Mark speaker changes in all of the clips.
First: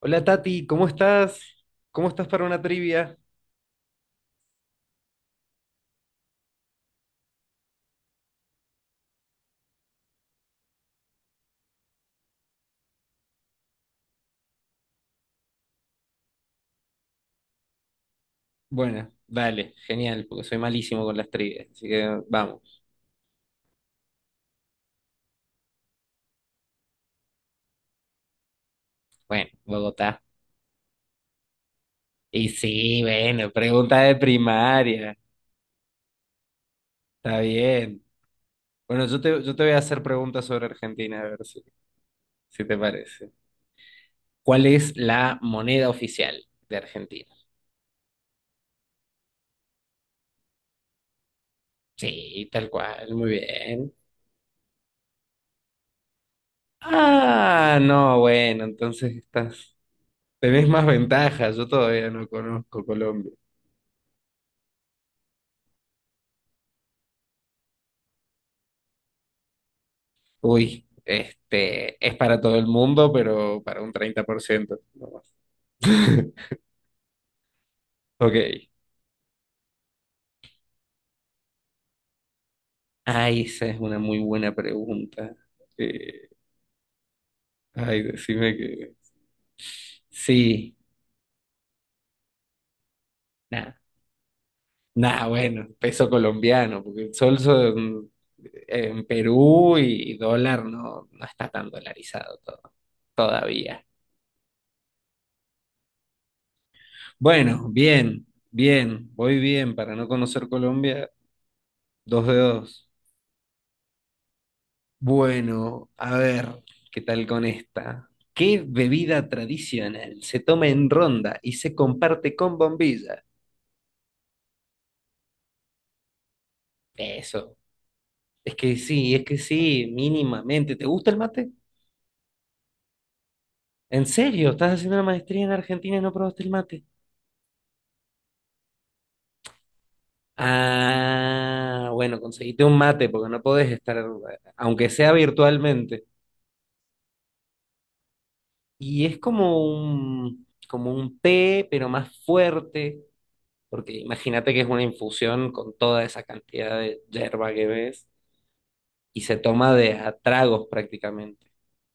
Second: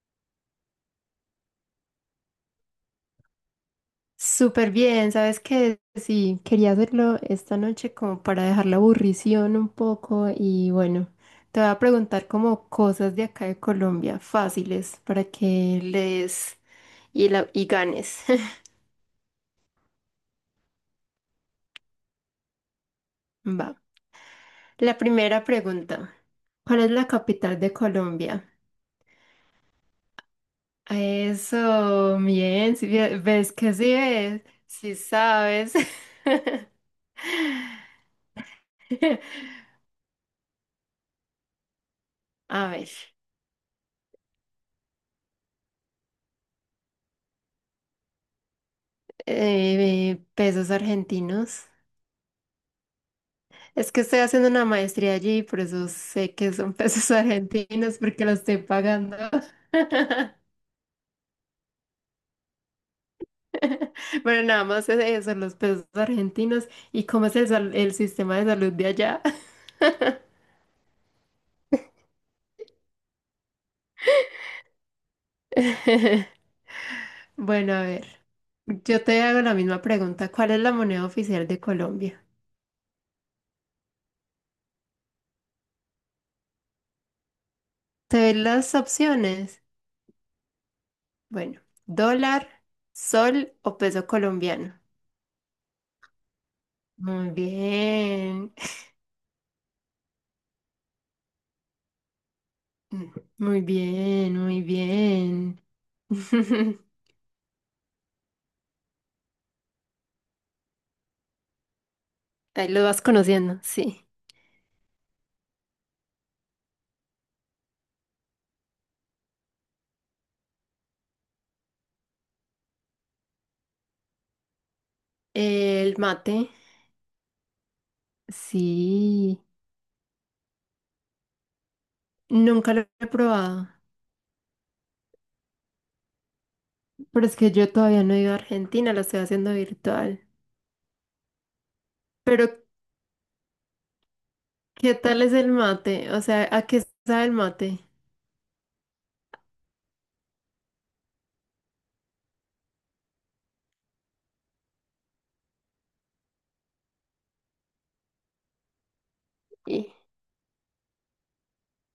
Speaker 1: Hola Tati, ¿cómo estás? ¿Cómo estás para una trivia?
Speaker 2: Súper bien, ¿sabes qué? Sí, quería hacerlo esta noche como para dejar la aburrición un poco y bueno, te voy a preguntar como cosas de acá de Colombia fáciles para que lees y ganes.
Speaker 1: Bueno, vale, genial, porque soy malísimo con las trivias, así que vamos.
Speaker 2: Va. La primera pregunta. ¿Cuál es la capital de Colombia?
Speaker 1: Bueno, Bogotá.
Speaker 2: Eso,
Speaker 1: Y
Speaker 2: bien, sí,
Speaker 1: sí, bueno,
Speaker 2: ves que sí
Speaker 1: pregunta de
Speaker 2: ves, sí
Speaker 1: primaria,
Speaker 2: sabes.
Speaker 1: está bien. Bueno, yo te, yo te voy a hacer preguntas sobre Argentina, a ver si, si
Speaker 2: A
Speaker 1: te
Speaker 2: ver,
Speaker 1: parece. ¿Cuál es la moneda oficial de Argentina?
Speaker 2: pesos argentinos.
Speaker 1: Sí, tal cual, muy
Speaker 2: Es
Speaker 1: bien.
Speaker 2: que estoy haciendo una maestría allí, y por eso sé que son pesos
Speaker 1: Ah,
Speaker 2: argentinos,
Speaker 1: no,
Speaker 2: porque los estoy
Speaker 1: bueno, entonces
Speaker 2: pagando.
Speaker 1: estás, tenés más ventajas, yo todavía no conozco Colombia.
Speaker 2: Pero nada más es eso, los pesos argentinos y cómo es el sistema de salud de allá.
Speaker 1: Uy, este, es para todo el mundo, pero para un 30%. No.
Speaker 2: Bueno, a ver,
Speaker 1: Ok.
Speaker 2: yo te hago la misma pregunta. ¿Cuál es la moneda oficial de Colombia?
Speaker 1: Ay, esa es una muy buena pregunta. Eh, Ay,
Speaker 2: ¿Te doy
Speaker 1: decime
Speaker 2: las
Speaker 1: que...
Speaker 2: opciones?
Speaker 1: Sí,
Speaker 2: Bueno, dólar, sol
Speaker 1: nada.
Speaker 2: o peso colombiano.
Speaker 1: Nada, bueno, peso colombiano, porque el
Speaker 2: Muy
Speaker 1: sol son-
Speaker 2: bien,
Speaker 1: en Perú y dólar no, no está tan dolarizado todo,
Speaker 2: muy
Speaker 1: todavía.
Speaker 2: bien, muy bien.
Speaker 1: Bueno, bien, bien, voy bien. Para no conocer Colombia, dos de
Speaker 2: Ahí lo
Speaker 1: dos.
Speaker 2: vas conociendo, sí.
Speaker 1: Bueno, a ver, ¿qué tal con esta? ¿Qué bebida tradicional se toma en ronda y se comparte con bombilla?
Speaker 2: El mate,
Speaker 1: Eso. Es que
Speaker 2: sí.
Speaker 1: sí, mínimamente. ¿Te gusta el mate?
Speaker 2: Nunca lo he probado,
Speaker 1: ¿En serio? ¿Estás haciendo una maestría en Argentina y no probaste el mate?
Speaker 2: pero es que yo todavía no he ido a Argentina, lo estoy haciendo virtual.
Speaker 1: Ah, bueno,
Speaker 2: Pero,
Speaker 1: conseguiste un mate porque no podés estar, aunque
Speaker 2: ¿qué
Speaker 1: sea
Speaker 2: tal es el
Speaker 1: virtualmente.
Speaker 2: mate? O sea, ¿a qué sabe el mate?
Speaker 1: Y es como como un té, pero más fuerte, porque imagínate que es una infusión con toda esa cantidad de yerba que ves y se toma
Speaker 2: Y,
Speaker 1: de a tragos prácticamente.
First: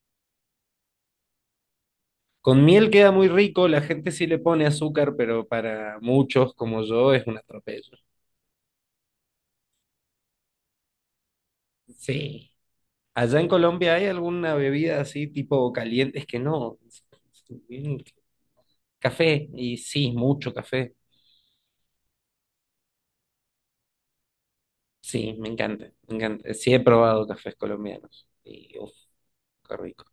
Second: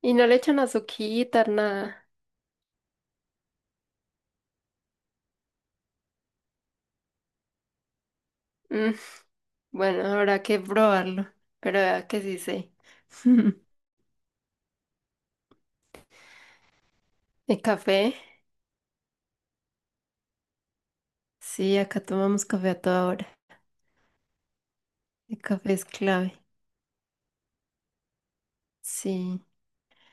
Speaker 2: y no le echan azuquita, nada.
Speaker 1: Con miel queda muy rico, la gente sí le pone azúcar, pero para muchos como yo es un atropello.
Speaker 2: Mm, bueno, habrá que probarlo, pero vea que sí
Speaker 1: Sí.
Speaker 2: sé.
Speaker 1: Allá en Colombia hay alguna bebida así tipo caliente, es que no.
Speaker 2: ¿El
Speaker 1: Mm,
Speaker 2: café?
Speaker 1: Café, y sí, mucho café.
Speaker 2: Sí, acá tomamos café a toda hora.
Speaker 1: Sí,
Speaker 2: El
Speaker 1: me
Speaker 2: café es
Speaker 1: encanta, me
Speaker 2: clave.
Speaker 1: encanta. Sí he probado cafés colombianos. Y uff,
Speaker 2: Sí.
Speaker 1: qué rico.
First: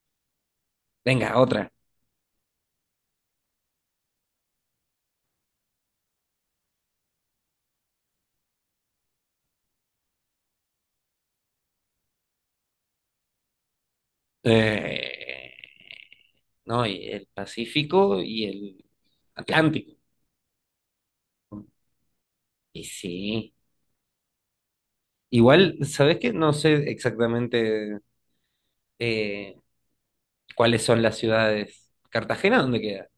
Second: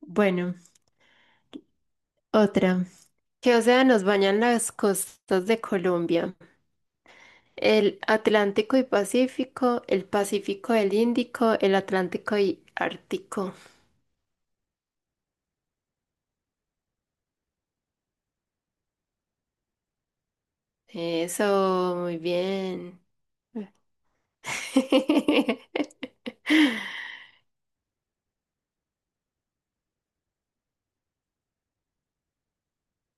Speaker 2: Bueno,
Speaker 1: Venga, otra.
Speaker 2: otra. ¿Qué océanos bañan las costas de Colombia? El Atlántico y Pacífico, el Índico, el Atlántico y Ártico.
Speaker 1: Eh, No, y el Pacífico y el Atlántico.
Speaker 2: Eso, muy
Speaker 1: Y
Speaker 2: bien.
Speaker 1: sí. Igual, ¿sabes qué? No sé exactamente eh, cuáles son las ciudades. ¿Cartagena dónde queda?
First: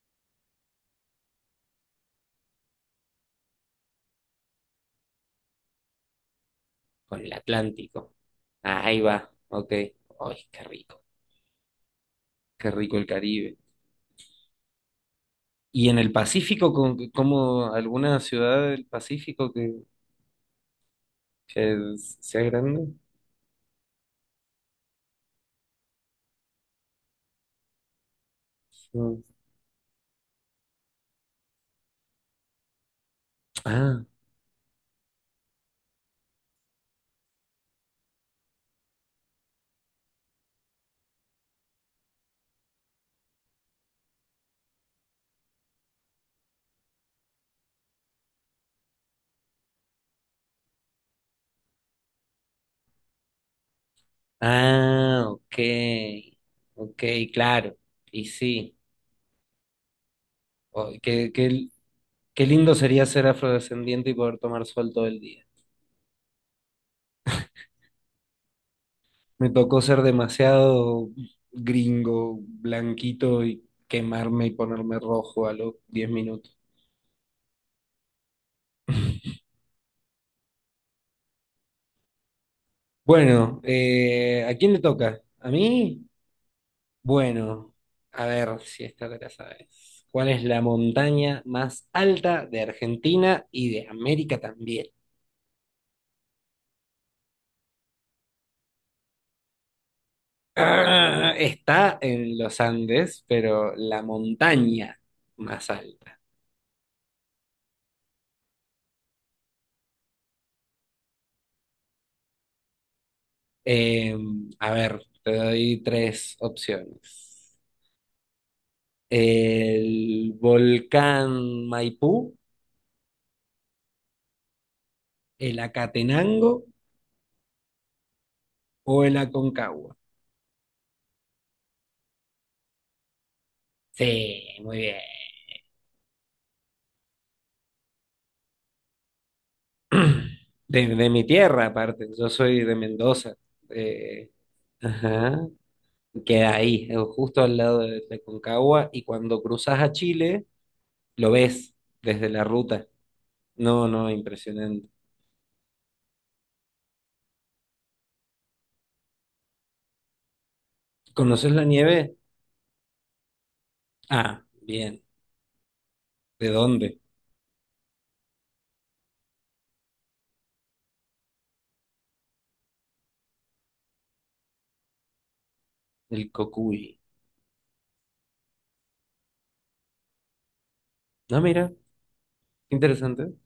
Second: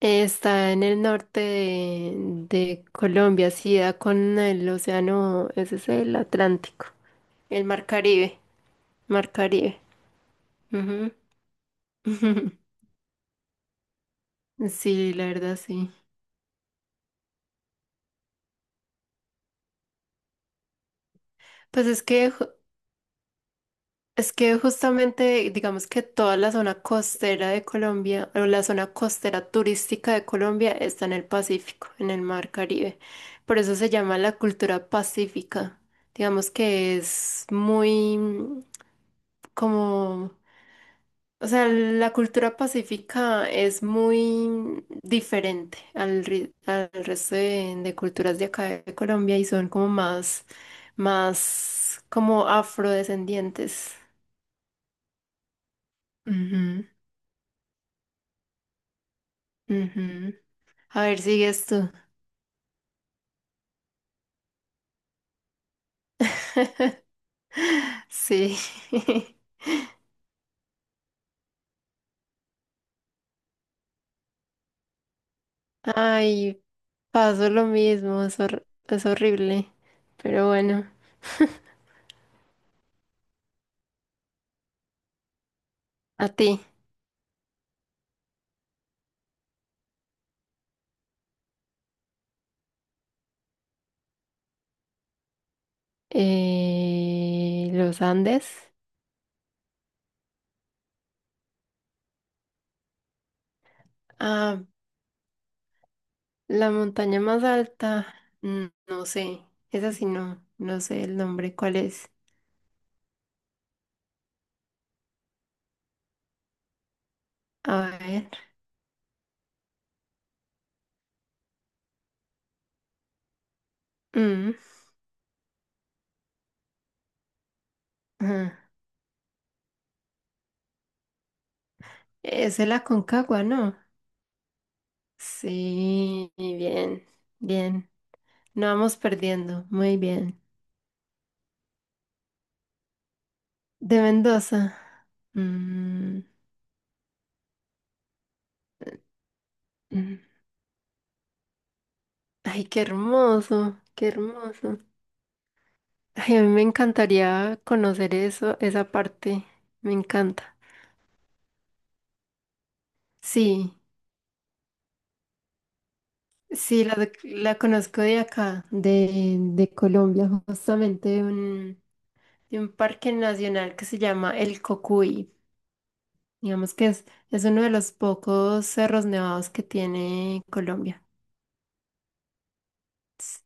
Speaker 2: Está en el norte de Colombia, sí, da con el océano, ese es el Atlántico,
Speaker 1: Con el
Speaker 2: el Mar
Speaker 1: Atlántico.
Speaker 2: Caribe,
Speaker 1: Ah, ahí va,
Speaker 2: Mar
Speaker 1: ok.
Speaker 2: Caribe.
Speaker 1: Ay, qué rico.
Speaker 2: Ujú.
Speaker 1: Qué rico el Caribe.
Speaker 2: Sí, la verdad,
Speaker 1: ¿Y
Speaker 2: sí.
Speaker 1: en el Pacífico, con, como alguna ciudad del Pacífico
Speaker 2: Pues
Speaker 1: que
Speaker 2: es que
Speaker 1: sea
Speaker 2: ju-
Speaker 1: grande?
Speaker 2: Es que justamente, digamos que toda la zona costera de Colombia, o la zona
Speaker 1: No.
Speaker 2: costera turística de Colombia está en el Pacífico, en el Mar Caribe. Por eso se
Speaker 1: Ah,
Speaker 2: llama la cultura pacífica. Digamos que es muy como, o sea, la cultura pacífica es muy diferente al resto de culturas de acá de Colombia y son como más, más como afrodescendientes.
Speaker 1: ah, ok.
Speaker 2: Ujú.
Speaker 1: Ok, claro. Y sí.
Speaker 2: Ujú.
Speaker 1: Oh,
Speaker 2: A ver,
Speaker 1: qué,
Speaker 2: sigues
Speaker 1: qué
Speaker 2: tú.
Speaker 1: qué lindo sería ser afrodescendiente y poder tomar sol todo el día.
Speaker 2: Sí.
Speaker 1: Me tocó ser demasiado gringo, blanquito y quemarme y ponerme rojo a los 10 minutos.
Speaker 2: Ay, pasó lo mismo, es horrible. Pero bueno,
Speaker 1: Bueno, ¿a quién le toca? ¿A mí?
Speaker 2: a ti.
Speaker 1: Bueno, a ver si esta te la sabes. ¿Cuál es la montaña más alta de Argentina y de América también?
Speaker 2: Los Andes.
Speaker 1: Ah, está en los Andes, pero la
Speaker 2: Ah,
Speaker 1: montaña más alta.
Speaker 2: la montaña más alta. Mm, no sé. Esa sí no. No sé el nombre. ¿Cuál es?
Speaker 1: Eh, a ver, te doy tres opciones.
Speaker 2: A ver.
Speaker 1: El volcán Maipú,
Speaker 2: Mm,
Speaker 1: el Acatenango
Speaker 2: ajá.
Speaker 1: o el Aconcagua.
Speaker 2: Es el Aconcagua, ¿no?
Speaker 1: Sí, muy bien.
Speaker 2: Sí, bien. Bien. No vamos perdiendo. Muy bien.
Speaker 1: De mi tierra, aparte. Yo soy de Mendoza.
Speaker 2: De
Speaker 1: Eh,
Speaker 2: Mendoza.
Speaker 1: ajá.
Speaker 2: Mm,
Speaker 1: Queda ahí, justo al lado de Aconcagua. Y cuando cruzas a
Speaker 2: mm.
Speaker 1: Chile, lo ves desde la
Speaker 2: Ay, qué
Speaker 1: ruta.
Speaker 2: hermoso,
Speaker 1: No,
Speaker 2: qué
Speaker 1: no,
Speaker 2: hermoso.
Speaker 1: impresionante.
Speaker 2: Ay, a mí me encantaría conocer eso, esa parte. Me encanta.
Speaker 1: ¿Conoces la nieve?
Speaker 2: Sí,
Speaker 1: Ah, bien. ¿De
Speaker 2: sí,
Speaker 1: dónde?
Speaker 2: la conozco de acá, de Colombia, justamente de un parque nacional que se llama El Cocuy.
Speaker 1: El
Speaker 2: Digamos que
Speaker 1: Cocuy.
Speaker 2: es uno de los pocos cerros nevados que tiene Colombia.
Speaker 1: No, mira, qué interesante.
Speaker 2: Sí,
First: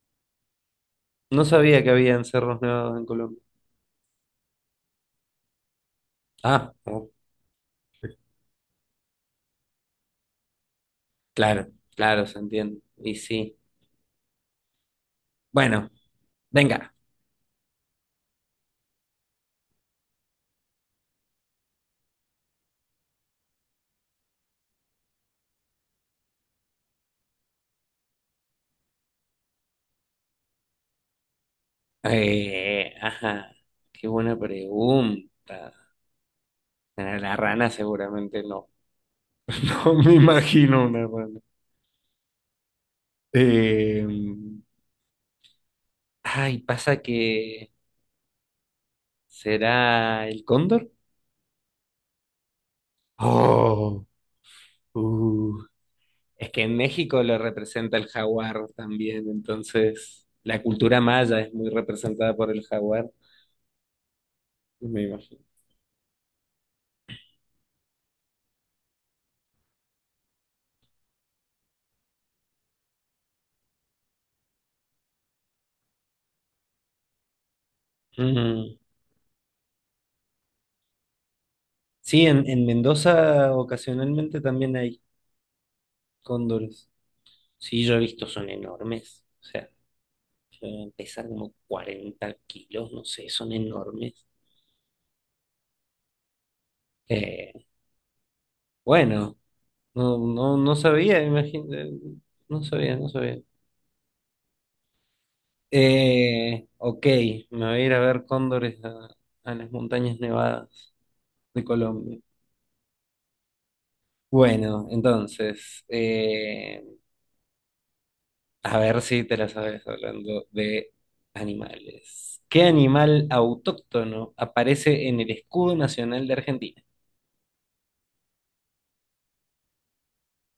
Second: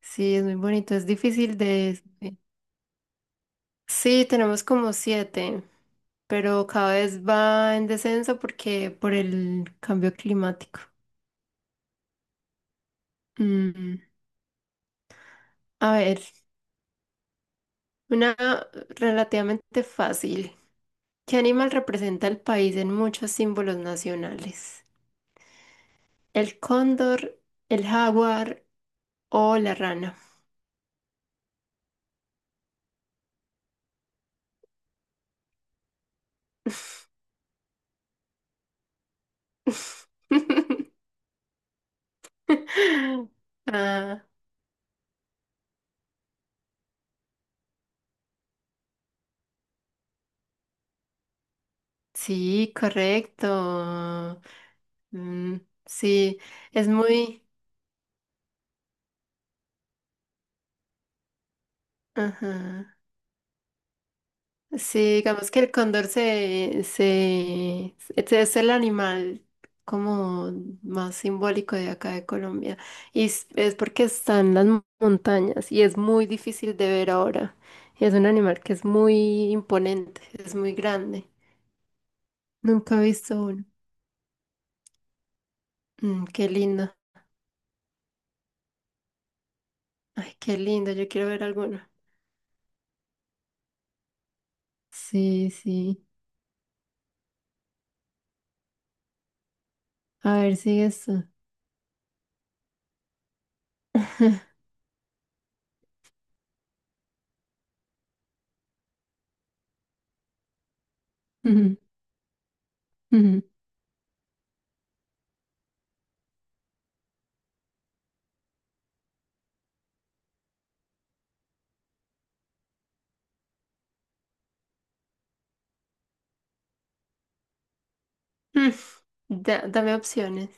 Speaker 2: sí, es muy bonito, es
Speaker 1: No
Speaker 2: difícil
Speaker 1: sabía que
Speaker 2: de...
Speaker 1: había cerros nevados en Colombia.
Speaker 2: Sí, tenemos como siete, pero
Speaker 1: Ah,
Speaker 2: cada
Speaker 1: oh,
Speaker 2: vez va en descenso porque por el cambio climático.
Speaker 1: claro, claro, se entiende. Y sí.
Speaker 2: Mm,
Speaker 1: Bueno,
Speaker 2: a ver,
Speaker 1: venga.
Speaker 2: una relativamente fácil. ¿Qué animal representa el país en muchos símbolos nacionales? ¿El cóndor, el jaguar o la rana?
Speaker 1: Ajá, qué buena pregunta. Bueno, la rana seguramente no. No me imagino una rana. Eh,
Speaker 2: Ah,
Speaker 1: Ay, pasa que será el cóndor.
Speaker 2: sí,
Speaker 1: Oh,
Speaker 2: correcto. Mm,
Speaker 1: uh.
Speaker 2: sí,
Speaker 1: Es que en
Speaker 2: es
Speaker 1: México lo
Speaker 2: muy...
Speaker 1: representa el jaguar también, entonces la cultura maya es muy representada por el
Speaker 2: Ajá.
Speaker 1: jaguar,
Speaker 2: Sí,
Speaker 1: me imagino.
Speaker 2: digamos que el cóndor este es el animal como más simbólico de acá de Colombia. Y es porque está en las montañas y es muy difícil de ver ahora. Y es un animal que
Speaker 1: Mm.
Speaker 2: es muy imponente, es muy grande.
Speaker 1: Sí, en
Speaker 2: Nunca he visto
Speaker 1: Mendoza
Speaker 2: uno.
Speaker 1: ocasionalmente también hay
Speaker 2: Mm, qué
Speaker 1: cóndores.
Speaker 2: lindo.
Speaker 1: Sí, yo he visto, son enormes. O sea,
Speaker 2: Ay, qué lindo. Yo
Speaker 1: pesan
Speaker 2: quiero ver
Speaker 1: como
Speaker 2: alguno.
Speaker 1: 40 kilos, no sé, son enormes.
Speaker 2: Sí, sí.
Speaker 1: Eh, bueno,
Speaker 2: A ver,
Speaker 1: no
Speaker 2: sigue
Speaker 1: sabía,
Speaker 2: esto.
Speaker 1: imagínate, no sabía. Ok, me voy a ir a ver cóndores a las montañas nevadas de
Speaker 2: Mm,
Speaker 1: Colombia.
Speaker 2: mm.
Speaker 1: Bueno, entonces, a ver si te la sabes hablando de animales. ¿Qué animal autóctono aparece en el escudo nacional de Argentina?
Speaker 2: Mm, dame opciones.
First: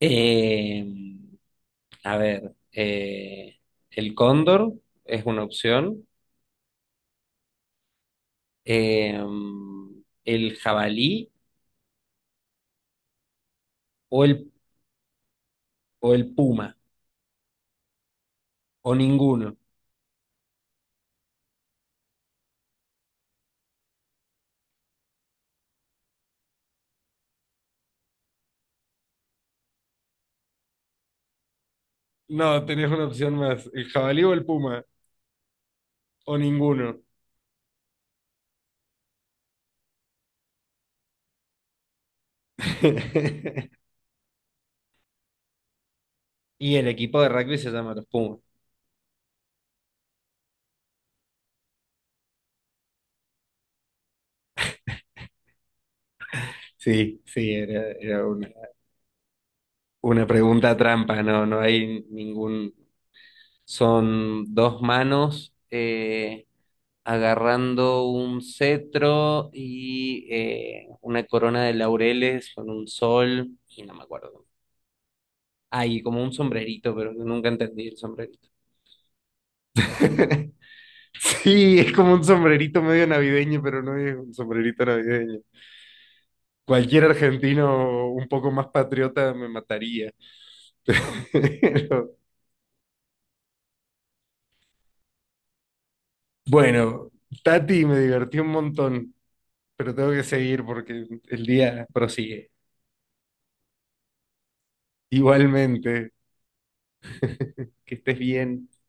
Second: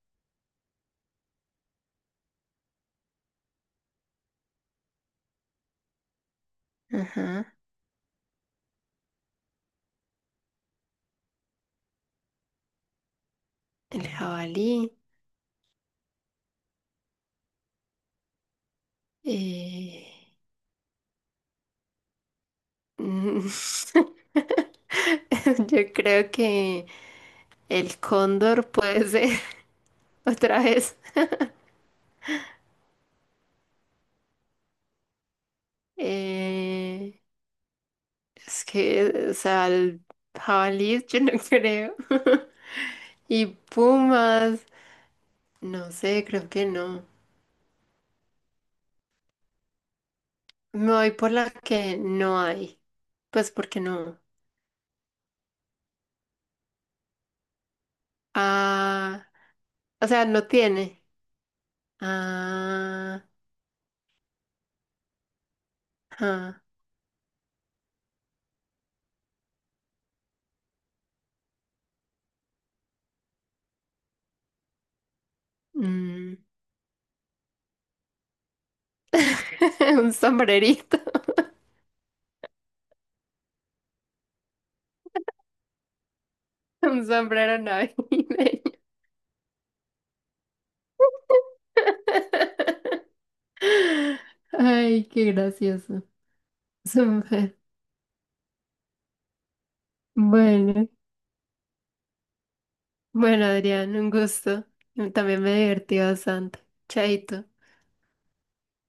Speaker 1: Eh, a ver, el cóndor es una opción,
Speaker 2: Ajá.
Speaker 1: eh, el jabalí
Speaker 2: El
Speaker 1: o el,
Speaker 2: jabalí.
Speaker 1: o el puma, o ninguno.
Speaker 2: Eh, mm, yo creo que el cóndor puede ser otra vez.
Speaker 1: No, tenés una opción más, el jabalí o el puma, o ninguno.
Speaker 2: Eh, es que, o sea, el jabalí yo no creo. Y pumas, no sé, creo que
Speaker 1: Y el
Speaker 2: no.
Speaker 1: equipo de rugby se llama los Pumas.
Speaker 2: Me voy por la que no hay. Pues porque no.
Speaker 1: Sí, sí,
Speaker 2: Ah, o sea,
Speaker 1: una
Speaker 2: no
Speaker 1: pregunta
Speaker 2: tiene.
Speaker 1: trampa, no, no hay ningún...
Speaker 2: Ah,
Speaker 1: Son dos manos
Speaker 2: ah,
Speaker 1: agarrando un cetro y una corona de laureles con un sol y no me acuerdo. Hay como un
Speaker 2: mm.
Speaker 1: sombrerito, pero nunca entendí el sombrerito.
Speaker 2: Un sombrerito,
Speaker 1: Sí, es como un sombrerito medio navideño, pero no es un sombrerito navideño. Cualquier
Speaker 2: un sombrero navideño.
Speaker 1: argentino un poco más patriota me mataría. Pero,
Speaker 2: Ay, qué gracioso.
Speaker 1: bueno,
Speaker 2: Súper.
Speaker 1: Tati, me divertí un montón, pero tengo que seguir
Speaker 2: Bueno,
Speaker 1: porque el día prosigue.
Speaker 2: bueno, Adrián, un gusto. También me divertí
Speaker 1: Igualmente,
Speaker 2: bastante. Chaito.
Speaker 1: que estés bien.